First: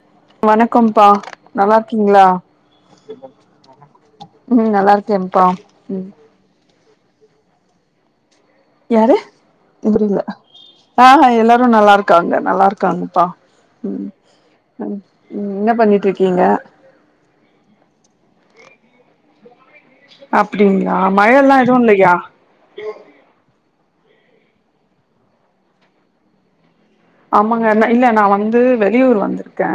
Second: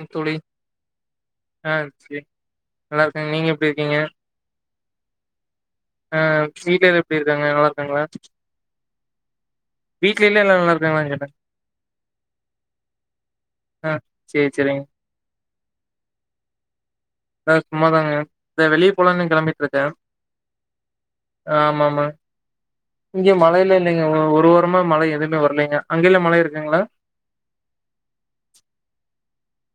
ம் தோழி வணக்கோம்ப்பா ஆ நல்லா செரி இருக்கீங்களா நல்லா இருக்கேங்க நீங்க எப்டி இருக்கீங்க ம் நல்லா ஓகேம்பா ஆ வீட்ல இது எப்டி இருக்காங்க நல்லா இருக்காங்களா யாரு புரியல வீட்லல்ல எல்லா எல்லா நல்லா ஆ இருக்காங்களான்னு கேட்டே ஹா எல்லாரு நல்லா இருக்காங்க நல்லா இருக்காங்கப்பா ஆ ம் செரி செரிங்க ம் என்ன பண்ணிட்ருக்கீங்க நா சும்மாதாங்க இந்த வெளிய போலான்னு கெளம்பிட்ருக் அப்டிங்களா மழல்லா எதுவு ஆமா ஆமா இல்லையா இங்க மழையில இல்லைங்க ஒ ஒரு வாரமா மழை எதுமே வரலீங்க அங்கல்லா மழை இருக்குங்களா ஆமாங்க இல்ல இல்ல நா வந்து வெளியூர் வந்துரு க்கே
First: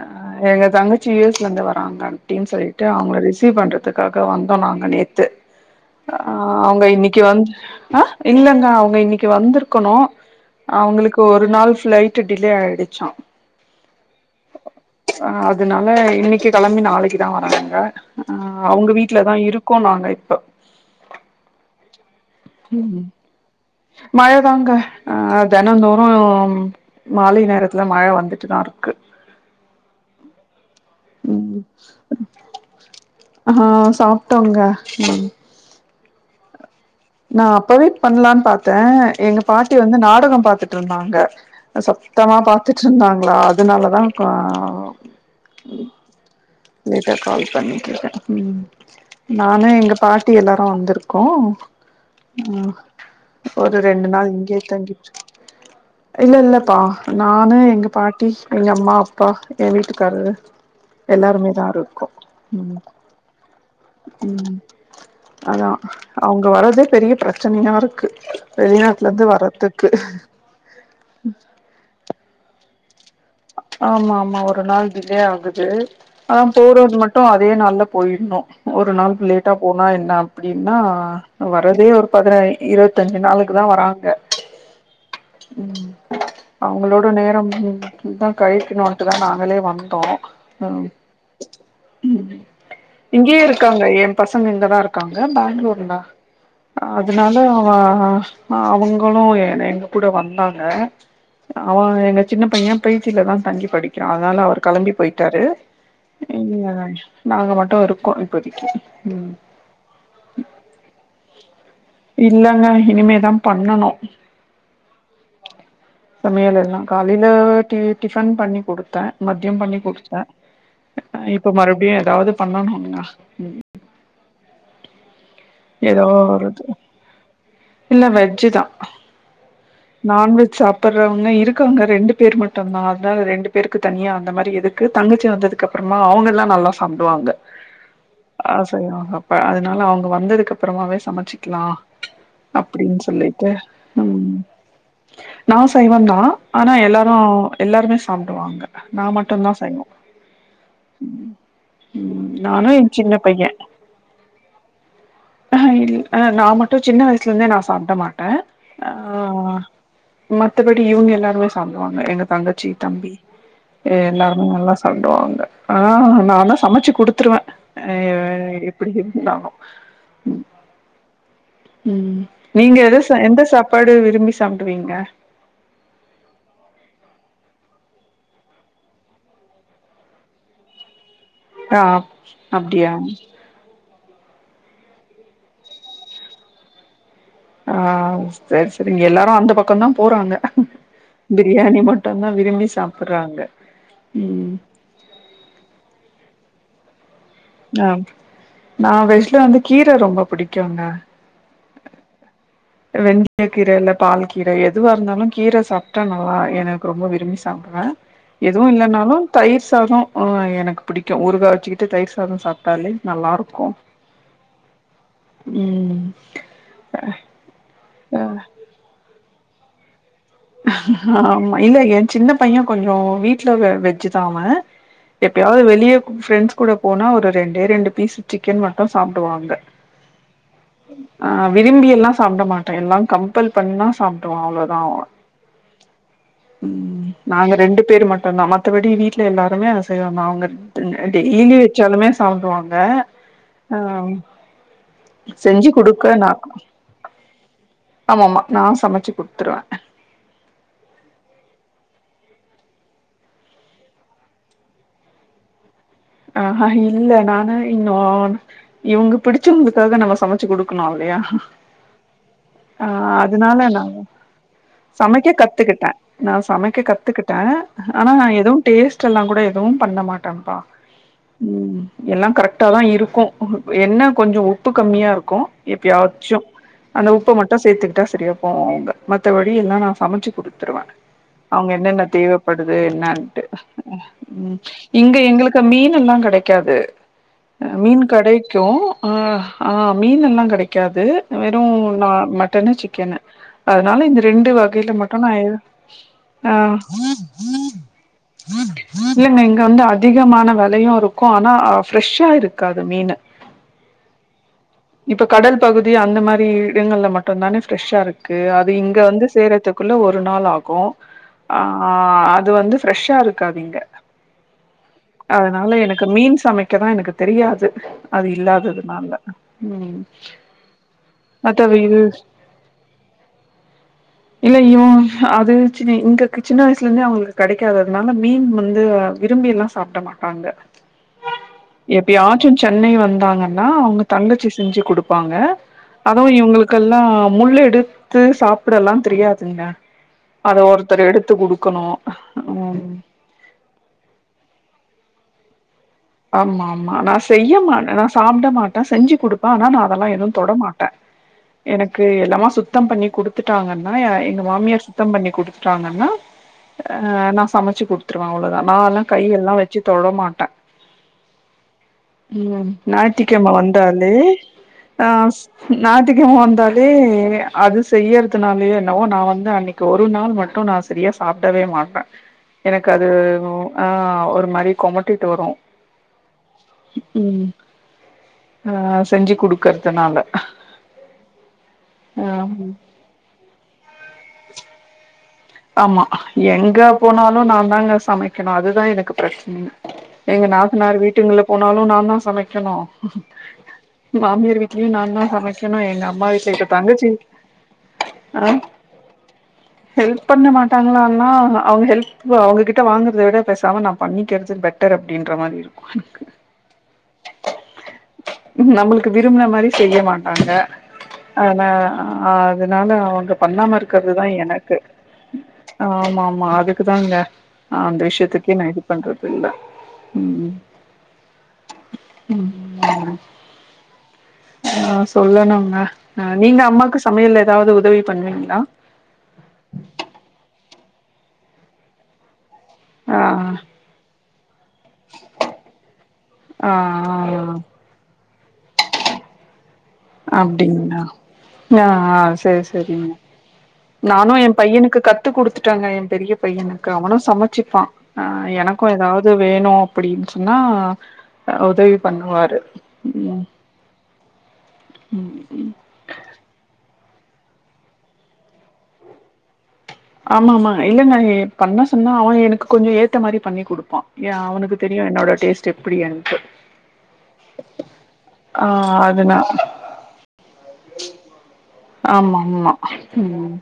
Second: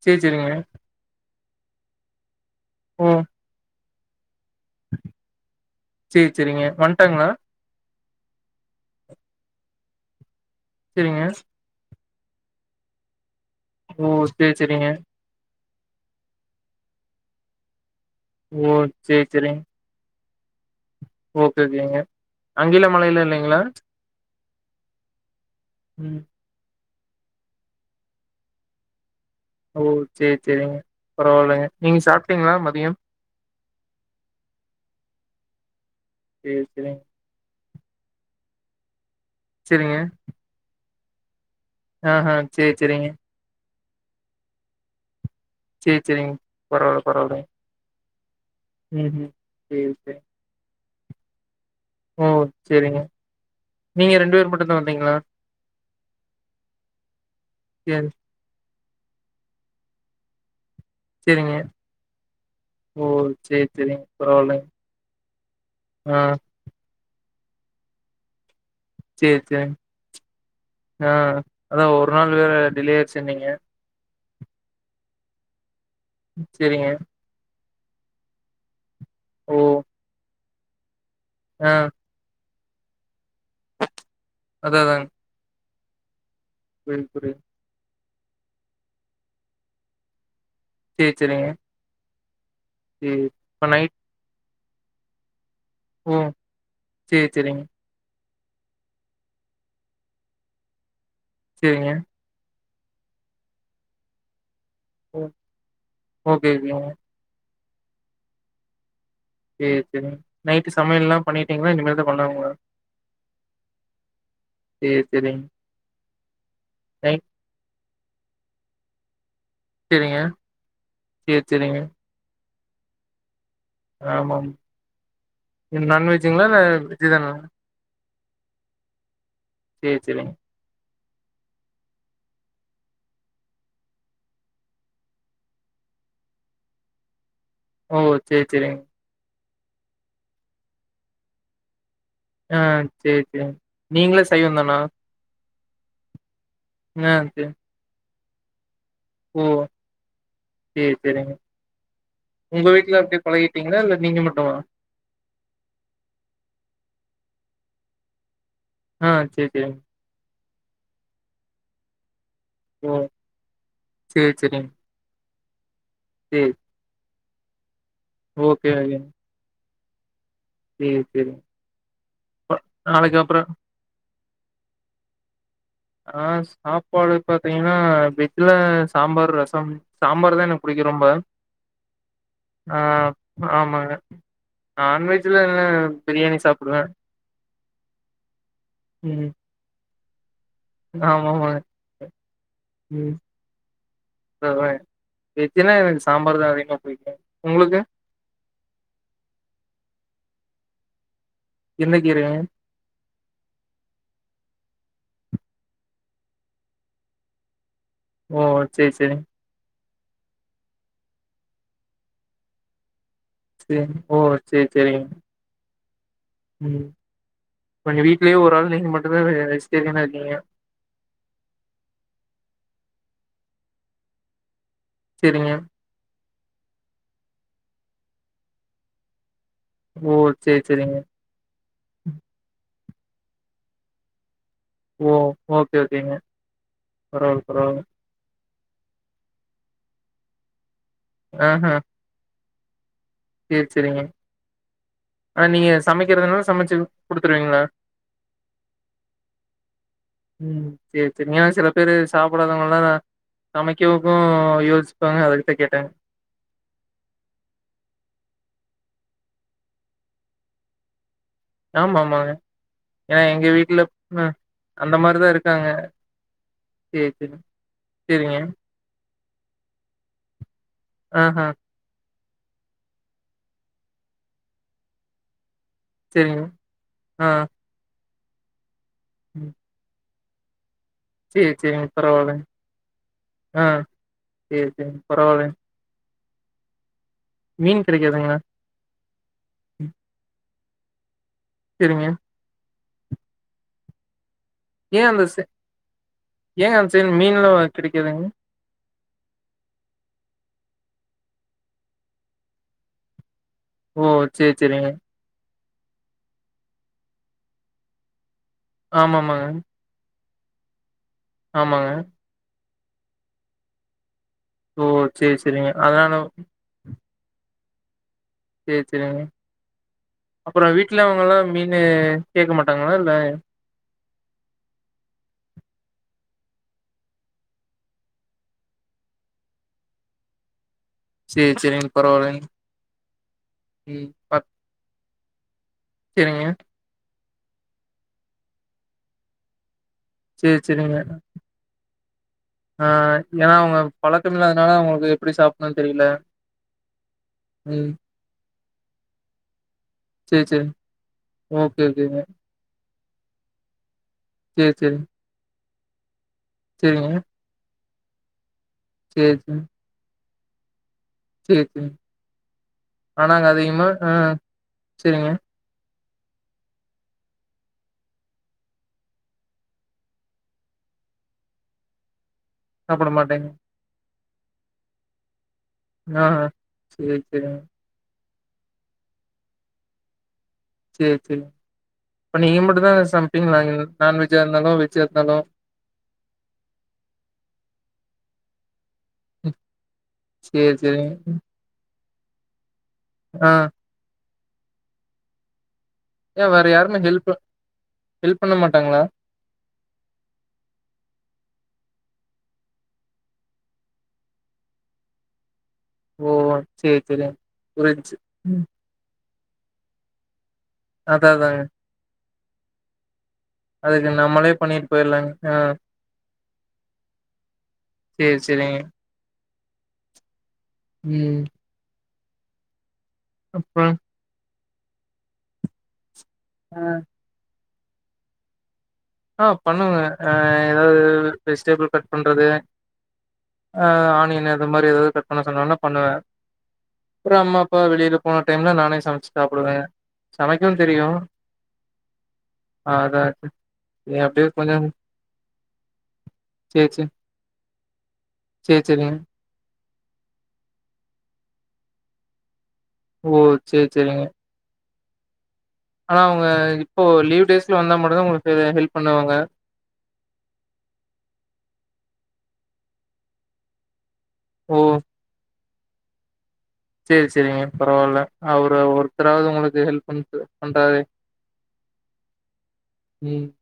ஆ செரி செரிங்க எங்க தங்கச்சி யூ எஸ் ல இருந்து வ ராங்கன்னு அப்டினு சொல்லிட்டு ஓ அவங்கள ரிசீவ் பண்றதுக் காக வந் தோ நாங்க நேத்து ஆ செரி செரிங்க அவங்க இன்னைக்கி வந்ட்டாங்களா வந் ஆ இல்லங்க அவங்க இன்னைக்கி வந்திருக்கணு அவங்களுக் கு செரிங்க ஒரு நாள் ஃப்ளை ட்டு டிலே ஆயிடுச்சா ஓ சேரி சேரிங்க ஆ அதனால இன்னைக்கி கெளம்பி நாளைக்கிதா வராங்க ஆ ஓ அவுங்க செரி வீட்லதா செரிங்க இருக்கோ நாங்க இப்போ ஓகே ஓகேங்க அங்க எல்லா ம் மழ இல்ல இல்லைங்களா மழதாங்க ஆ அது தெனந்தோறு ம் மாலை நேரத்துல மழ வந்துட்டுதா இருக்கு ம் பரவால்லைங்க நீங்க சாப்ட்டீங்களா மதியம் ஆ சாப்ட்டோங்க ம் சேரி சேரிங் நா அப்பவே பண்லான்னு பாத்தே எங்க பாட்டி வந்து செரிங்க நாடகோ பாத்துட்ருந்தாங் அங்க ஆ ஆஹா சத்தமா சேரி பாத்துட் சேரிங்க இருந்தாங்களா அதனால அதாங்க்கா சேரி சேரிங் நீதா கால் பண்ணிட் ம் ம்ஹும் நானு சேரி எங்க சேரி பாட்டி எல்லாரு வந்துருக் கோ ஓ ம் சேரிங்க ஒரு ரெண்டு நீங்க நாள் பேர் இங்கயே மட்டுந்தா தங்கிட்டு வந்தீங்களா? இல்ல இல்லப்பா நானு எங்க சேரி பாட்டி எங்க அம்மா ப்பா எ வீட்டுக்காரரு எல்லாருமே சேரிங்க இதா இருக்கு ம் ஓ சேரி சேரிங்க ம் பரவால்லைங்க அதா ஆ அவங்க வர்றதே பெரிய பிரச்சனையா இருக்கு வெளிநாட்டுல இருந்து சேரி சேரிங் வர்றதுக்கு ஆ அதா ஒரு நாள் வேற டிலே ஆச் சுன்னீங்க மா ஒரு நாள் டிலே ஆகுது அதாம் சேரிங்க போர்றதுக்கு மட்டு அதே நாள்ல போயிருனு ஒரு நாள் லேட்டா ஓ போனா என்னாம் அப்டின்னா ஆ வர்றதே ஒரு பதினய் இருவத்தஞ்சு நாளுக் க்குதா வராங்க அதா அதாங்க ம் புரியுது அவங்களோட புரியுது நேரம் இந்தா கழிக்கணுன்ட்டுதா நாங்களே வந்தோ ஆ ம் சேரி சேரிங்க சேரி இங்கயே இப்ப இருக்காங்க நைட் எம் பசங்க நல்ல இருக்காங்க பெங்களூர் ஓ சேரி அதுனால சேரிங்க அவேன் ஆ அவுங்களும் எங்க கூட வந்தாங்க சேரிங்க அவன் எங்க சின்ன பையன் பேஜில தா தங்கி படிக்கிறான் அதனால அவர் கிளம்பி ஓ போயிட்டாரு ஓகே ஓகேங்க நாங்க மட்டு [unintelligible] இருக்கோம் இப்போதைக்கு சேரி சேரிங்க நைட்டு சமையல்லா பண்ணிட்டீங்களா இனிமேல்தா பண்ணணுங்களா? இல்லேண்ணா இனிமே தா பண்ணணும் சேரி சேரிங்க சமையல எல்லா நைட் காலையில டி டிஃபன் பண்ணி குடுத்தேன் மதியம் பண்ணி சேரிங்க குடித்தேன் சேரி இப்ப சேரிங்க மறுபடியும் ஏதாது பண்ணனும் அப்டினா ம் ஏதோ நான் வெஜுங்களா இல்ல வெஜ் தான சு தான் நான்வெஜ் சாப் சப்புடறவங்க இருக்கிறவங்க ரெண்டு பேர் மட்டும்தான் அதனால ரெண்டு பேருக்கு தனியாக அந்த மாரி எதுக்கு தங்கச்சி வந்ததுக்கு அப்புறமா அவங்கலாம் நல்லா சாப்பிடுவாங்க ஓ செரி செரி செரிங்க அதனால அவுங்க வந்துருக் அப்புறமாவே சமைச்சிக்கலாம் ஆ செரி செரி நீங்களும் ம் சைவம் தானா நா சைவம் தா ஆனா ஆ எல்லாரும் சே எல்லாருமே சாப்புடுவாங்க நா மட்டம் ஓ தா சைவம் சேரி சேரிங்க ம் உங்க நானும் என் வீட்ல சின்ன அப்டியே பையன் பழகிட்டீங்களா இல்ல நீங்க மட்டுமா அ இல் நாமட்டும் சின்ன வயசுல இருந்தே நா சாப்பிட மாட்டேன் ஆ சேரி சேரிங்க மத்தபடி இவுங்க எல்லாருமே சாப் ஆ எங்க தங்கச்சி ஓ தம்பி சேரி எல்லாருமே சேரிங்க நல்லா சாப்புடுவாங்க ஆ நா சேரி ஆனா சமைச்சு குடுத் துருவன் க ஓகே எப்டி ஓகேங்க இருந்தாலும் சேரி சேரிங்க ம் ப நீங்க எத நாளைக்கு எந்த அப்றோ சாப்பாடு விரும்பி சா சாப்பிடுவீங்க ஆ சாப்பாடு பாத்தீங்கன்னா வெஜ்ல சாம்பார் ரசம் சாம்பார் தா எனக்கு புடிக்கும் ரொம்ப ஆ ஆ அப்டியா ஆமாங்க நான்வெஜ்ல என்ன பிரியாணி சாப்பிடுவே ஆ செர் செரி நீங்க எல்லாரு அந்த பக்கந்தா போறாங்க ஆமாமா பிரியாணி மட்டுந்தா விரும்பி ம் சாப்புட்றாங்க ம் அதா வெஜ்ஜின்னா எனக்கு சாம்பார் தா அதிக ஆ நா வெஜ்ல வந்து கீர ரொம்ப புடிக்கு கியூங்க என்ன கீரங்க வெந்திய கீர இல்ல பால் கீர எதுவா இருந்தாலு கீர சாப்பிட்டா நல்லா எனக்கு ரொம்ப விரும்பி சாப்பிடுவே ஓ எதுவு சேரி இல்லனாலு சேரிங்க தயிர் சாதோ ஓ எனக்கு புடிக்கு ஊறுகா வச்சுக்கிட்டு தயிர் சாத சாப்பிட்டாலே செரி போ சேரி சேரிங்க ம் ம் எங்க வீட்லயே ஒரு ஆள் நீங்க மட்டு இப்பவே வெஜ்டேரியனா இருக்கீங்க ஆமா இல்ல ஏ சின்ன பைய கொஞ்ச வீட்ல வெஜ்ஜுதா அவ சேரிங்க எப்பயாது வெளிய பிரெண்ட்ஸ் கூட போனா ஒரு ரெண்டே ரெண்டு பீஸ் சிக்கன் மட்டு சாப்பிடுவாங்க ஓ சேரி சேரிங்க அ விரும்பி எல்லா சாப்பிட மாட்டே எல்லா கம்ப்பல் பண்ணா சாப்டுவா அவ்ளோ [unintelligible] ஓ ஓகே ஓகேங்க ம் பரவால்ல நாங்க ரெண்டு பரவால்ல பேர் மட்டு நா மத்தபடி வீட்ல எல்லாருமே அசைவ அவுங்கன ரெண்டு அடி இலி ஆஹா வச்சாலுமே சாப்படுவாங்க பெ சேரி அ சேரிங்க ஆனா செஞ்சு நீங்க குடுக்க நா சமைக்கிறதுனால சமைச்சு குடுத்துருவீங்களா ஆமாமா நா சமைச்சு குடுத்துருவே ம் சேரி சேரி நீ சில பேரு சாப்பிடாதவங்க எல்லா சமைக்கக்கு யோசிப்பாங்க அதுக்குதா கேட்டே ஆஹ இல்ல நானு இன்னு இவுங்க பிடிச்சவுங்ளுக்காக நம்ம சமச்சு குடுக்கனுல்லயா ஆமா ஆமாங்க ஆ ஏன்னா எங்க அதுனால வீட்ல நா அ அந்த மாரிதா சமைக்க இருக்காங்க கத்துக்கிட்டே நா சமைக்க சேரி சேரி கத்துக்கிட்டே ஆனா சரிங்க. எது டேஸ்ட் டெல்லா கூட எதுவு பண்ண மாட்டேம்ப்பா ஆஹா, ம் எல்லா கரெக்டா தா இருக்கு என்ன கொஞ்சொ உப்பு கம்மியாருக்கு எப்யாச்சு சரிங்க. அந்த ஆ. உப்ப மட்டு சேத்துக்கி ட்டா சரியா போவு அவுங்க ம். மத்தபடி எல்லா நா சமச்சு குடுத்துருவெ சரி, அங்க சரிங்க. என்னென்ன பரவாயில்லங்க. தேவப்படுது என்னான்ட்டு ஆ, சரி, சரிங்க. இங்க பரவாயில்லங்க. எங்களுக் கு எல்லாங் கெடைக்காது மீன் கடைக்கு ஆ ஆ ம். மீன் எல்லா கடை க்காது வெறு சரிங்க. நா மட்டனு சி க்கனு அதுனால இந்த ரெண்டு வகைல ஏன் மட்டு அந்த நா சை இது ஆ ஏங்க அந்த சைடு மீன்லாம் கிடைக்காதுங்க? இல்லெங்க இங்க வந்து அதிக மான வெலையு இருக்கு ஆனா ஃப்ரெஷ்ஷா இருக்காது மீனு ஓ சேர் செரிங்க கடல் பகுதி அந்த மாரி இடங்கள்ல மட்டுந்தானே ஃப்ரெஷ்ஷா இரு க்கு அது இங்க வந்து ஆமாமாங்க. சேர்றத்துக்குள்ள ஒ ரு நாளாகு ஆ ஆமாங்க. அது வந்து ஃப்ரெஷ்ஷா இருக்காது இங்க ஓ! சரி, சரிங்க. அதுனால எனக்கு அதனால மீன் சமைக்கதா எனக்கு தெரியாது அது சரி, இல்லாததுனால சரிங்க. ம் அப்புறம் வீட்ல அவங்கலாம் மீனு [unintelligible] இது கேட்க மாட்டாங்களா? இல்ல இல்ல யு அது சின்ன இங்க சின்ன வயசுலந்தே அவுங்களுக்கு கெடைக்காததுனால மீன் வந்து விரும்பி எல்லா சாப்ட மாட்டாங்க சரி, சரிங்க. பரவாயில்லங்க. எப்பயாச்சு சென்னை வந்தாங்கன்னா அவுங்க ம். பத் தங்கச்சி செஞ்சு குடு ப்பாங்க அதுவு சரிங்க. இவுங்களுக்கல்லா முள்ள எடுத்து சாப்புடல்லா தெரியாதுங்க அத சரி, சரிங்க. ஒருத்தர் எடுத்து குடுக்கணு ம் ஆ ஏனா அவங்க பழக்கம்மிலா என்னால உங்களுக்கு எப்டி சாப் ஆமா ஆமா நா செய்ய ம். மாட்ட நா சாப்ட மாட்ட செஞ்சு குடுப்ப ஆனா நா அதல்லா எது சரி, தொட சரி. மாட்ட ஓகே, எனக்கு ஓகேங்க. எல்லாமா சுத்தம் பண்ணி குடுத்துட்டாங்கன் னா எங்க சரி, மாமியார் சரி. சுத்தம் பண்ணி குடுத் த்தாங்கன்னா செரிங்க அ நா சமச்சு குடுத் துருவ அவ்ளோதா நால்லா சேரி கையெல்லா சேரி வெச்சு தொடமாட் ட்ட சேரி சேரி ம் ஆனாங்க ஞாயித்துகெழம அதிகமா வந்தாலே ஆ ஆ செரிங்க நான் ஞாயித்துக்கெழம வந்தாலே அது செய்யறதுனாலயே என்னவோ நா வந்து அன்னைக்கு ஒரு நாள் மட்டு நா செரியா சாப்டவே மாட்ட எனக்கு அது சாப்ட மாட்டேங்க ஆ அவ் ஒரு மாரி கொமட்டிட்டு வரு ஆ ஆ சேர் ம் சேரிங்க ஆ செஞ்சு குடுக்கறதுனால சேர் சேரிங்க ஆ இப்ப நீங்க மட்டுந்தா சமப்பீங்களா நான்வெஜ்ஜா இருந்தாலு வெஜ்ஜா இருந்தாலு ஆம்மா எங்க போனாலு நாதாங்க சமைக்கணு அதுதா எனக் க்கு பிரச்சனையே எங்க சேரி நாத்தனார் சேரிங்க வீட்டுங்களு போனாலு நாந்தாஸ் சமைக்கணு ஆ மாமியார் வீட்லயு நாந்தா சமைக் கனு எங்க அம்மா ஏ வீட்ல வேற இப்ப யாருமே தங்கச்சி வீட் ஹெல்ப் ஹெல்ப் ஆ பண்ண மாட்டாங்களா ஹெல் பண்ண மாட்டாங்களான்னா அவங்க ஹெல்ப்பு அவங்ககிட்ட வாங்குறத விட பேசாம நா பண்ணிக்கிறது பெட்டர் அப்டின்ற மாரி இரு ஓ சேர் சேரிங் புருஞ்சு ம் நம்மளுக்கு விரும்புன மாரி செய்ய மாட்டாங்க அதா அதாங்க அதனாலதா ஆ அதனால அவங்க பண்ணாம அதுக்கு இருக்குறது தா நம்மளே எனக்கு பண்ணிட்டு போயிரலாங்க ஆ ஆமா ஆமா அதுக்குதாங்க அந்த சேரி விஷயத்துக்கே நா சேரிங்க இது பண்றது இல்ல ம் ம் ம் அப்ப ஆ சொல்லணுங்க ஆ நீங்க அம்மாவுக்கு சமையல எதாவது உதவி பண்ணுவீங்களா ஆ பண்ணுவேன் ஏதாவது வெஜ்டபுள் கட் பண்றது ஆ அ ஆணியன் அது மாரி ஏதாது கட் பண்ண சொன்னாங்கனா பண்ணுவேன் ஆ அப்றோ அம்மா அப்பா வெளில போன டைம்ல நானே சமைச்சு சாப்டுவேன் அப்டிங்களா ஆ ஆ செரி செரி அதா நானும் அப்டியே என் கொஞ்சோ பையனுக்கு கத்து குடுத்துட்டேங்க என் பெரிய சேரி பையனுக்கு சேரி அவனும் சமச்சிப்பான் ஆ சேரி எனக்கும் சேரிங்க எதாவது வேணும் அப்டின்டுனா உதவி பண்ணுவாரு ஓ ம் செரி செரிங்க ம் ஆனா அவங்க இப்போ லீவ் டேஸ்ல வந்தா மட்டும்தான் உங்களுக்கு ஹெல்ப் பண்ணுவாங்க ஆமா ஆமா இல்ல நா பண்ண சொன்னா அவன் எனக்கு கொஞ்சம் ஏத்த மாரி பண்ணி குடுப்பான் யா அவனுக்கு தெரியும் என்னோட டேஸ்ட் எப்டிண்டு செரி செரிங்க பரவாயில்ல அவரு அதுனா ஒருத்தராவது உங்களுக்கு ஹெல்ப் பண்ணற ஆமா ஆமா ம்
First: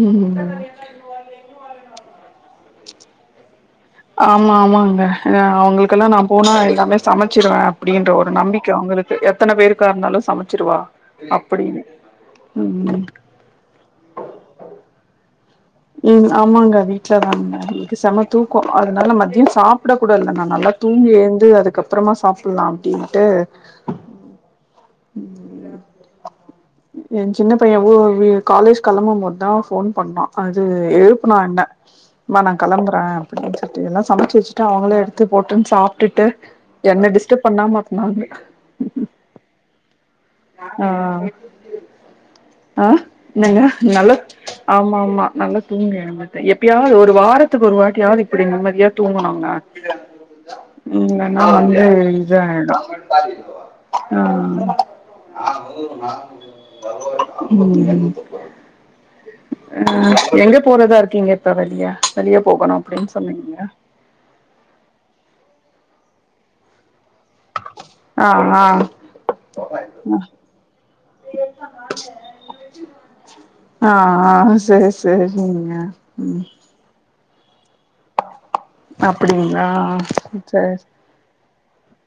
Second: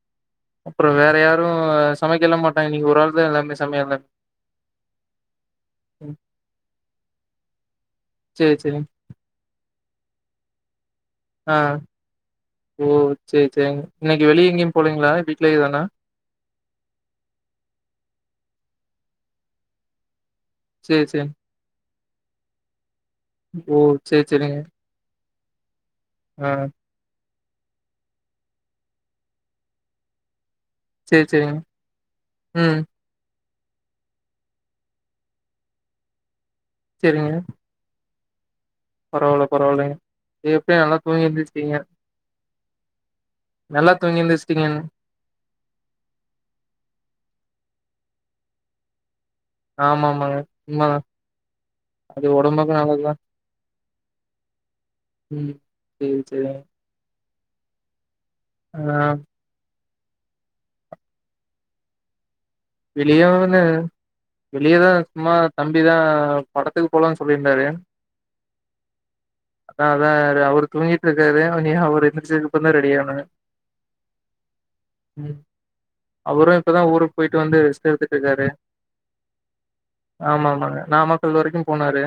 ம் அப்றோ வேற யாரும் சமைக்கல்ல மாட் நீங்க ஒரு ஆள் தா எல்லாமே செ ஆமா ஆமாங்க அவங்களுக்கெல்லாம் நா போனா எல்லாமே சமைச்சிருவேன் அப்டின்ற ஒரு சேரி நம்பிக்கை சேரிங்க அவங்களுக்கு எத்தனை பேருக்கா இருந்தாலும் சமைச்சிருவா ஆ அப்டின்னு ஓ ம் செரி செரி இன்னைக்கு வெளிய எங்கேயும் போலீங்களா வீட்லயே தானா ம் ஆமாங்க வீட்ல தா இன்னைக்கு செம தூக்கம் அதனால மத்தியம் சாப்பிட கூட இல்ல நானு நல்லா சேரி தூங்கி சேரிங்க ஏழுந்து அதுக்கப் அப்றேமா சாப்பிடலாம் கட்டு ஓ சேரி சேரிங்க உ ஆ எ சின்ன பையன் உ ஆ காலேஜ் கிளம்பும்போது தா ஃபோன் பண்ணா அது சேரி எழுப்புனா சேரிங்க. என்ன மா நா ம் களம்புறே அப்படின்னு சொல்லி ஏன்னா சமைச்சு வச்சுட்டு அவங்கள எடுத்து போட்டுன்னு சாப்ட்டுட்டு என்ன சேரிங்க. டிஸ்டர்பப் பண்ணாம பாப்பே பரவால்ல பரவாலிங்க எப்பயோ நல்லா ஆ தூங்கியெந்திச்சிடீங்க ஆ என்னங்க நல்லது ஆமா மா நல்லா தூங்கி எழுந்துட்டே எப்பயாவது ஒரு வாரத்துக்கு ஒரு வாட்டியாவது இப்படி நிம்மதியா தூங்கணு ஆமா ஆமாங்க. உண்மதான். இன்னா வந்து அது இத ஆயிடு ஒடம்புக்கும் நல்லதுதான். ஆ ம். சேரி சேரிங்க. உம் ஆ ம எங்க போறதா இருக்கீங்க இப்ப வெளிய வெளியப் வெளியோன்னு வெளியே இருக்குமா தம்பிதா படத்துக்கு போனுனு சொ அப்டின்னாறு ஆ ஆ அதா அவரு தூங்கி இருக்கிராரு நீ அவரு ட்ரிப்ஸ் ஏறுணகப்புரம் ரெடியானே ஆ ஆ சேரி சேரிங்க ம் அவரு இப்பதா ஊருக்கு போய்ட் இதுவந்து சேர்த்துட்டு இருக்காரு அப்டிங்களா சேரி ஆமாமாங்க நாமக்கள் வரைக்கு போனாரு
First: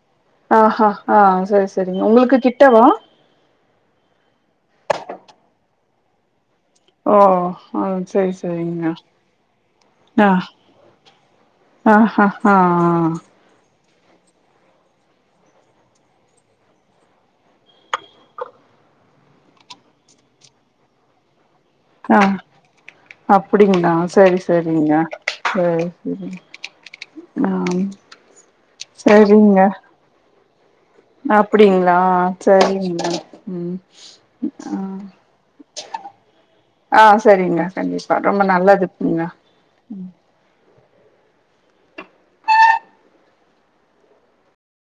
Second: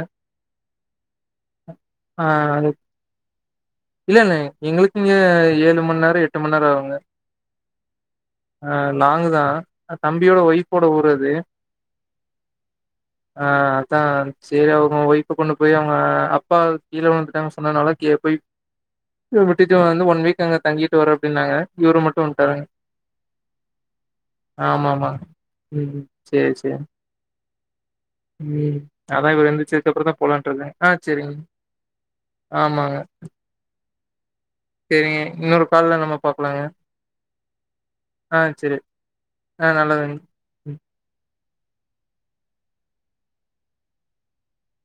ஆ ஹ ஹா சேரி சேரிங்க ஆ உங்களுக்கு கிட்டவா முன்னேர ஓ ஆ சேரி ஆ சேரிங்க லாங்கு தா ஆ தம்பியோட ஒய்ஃபோட ஊர் அது ஆ ஹ ஹா ஆ அதா சேரி அவுங்க ஒய்ப்பு கொண் போய் அவுங்க அப்பா கீழ விழுந்துட்டாங்க சொன்னதுனால கீ போய் விட்டுட்டு வந்து ஒன் வீக் அங்கே தங்கிட்டு வர அப்பிடின்னாங்க அ அப்புடிங்களா சேரி சே ஆமாமா உ சேரி சேரி ஆ உ அதா இவர சரிங்க எந்துச்சதுக்கப்புற தா போலனு ஆன்ட்ருந்தே அப்டிங்களா ஆமாங்க சைரிங்க உ சேரிங்க இன்னொரு கால்ல நம்ம பாக்கலாங்க ஆ சேரிங்க கண்டிப்பா ஆ ரொம்ப சேரி நல்லதுக்குங்க ஆ நல்லதுங்க [inaudible]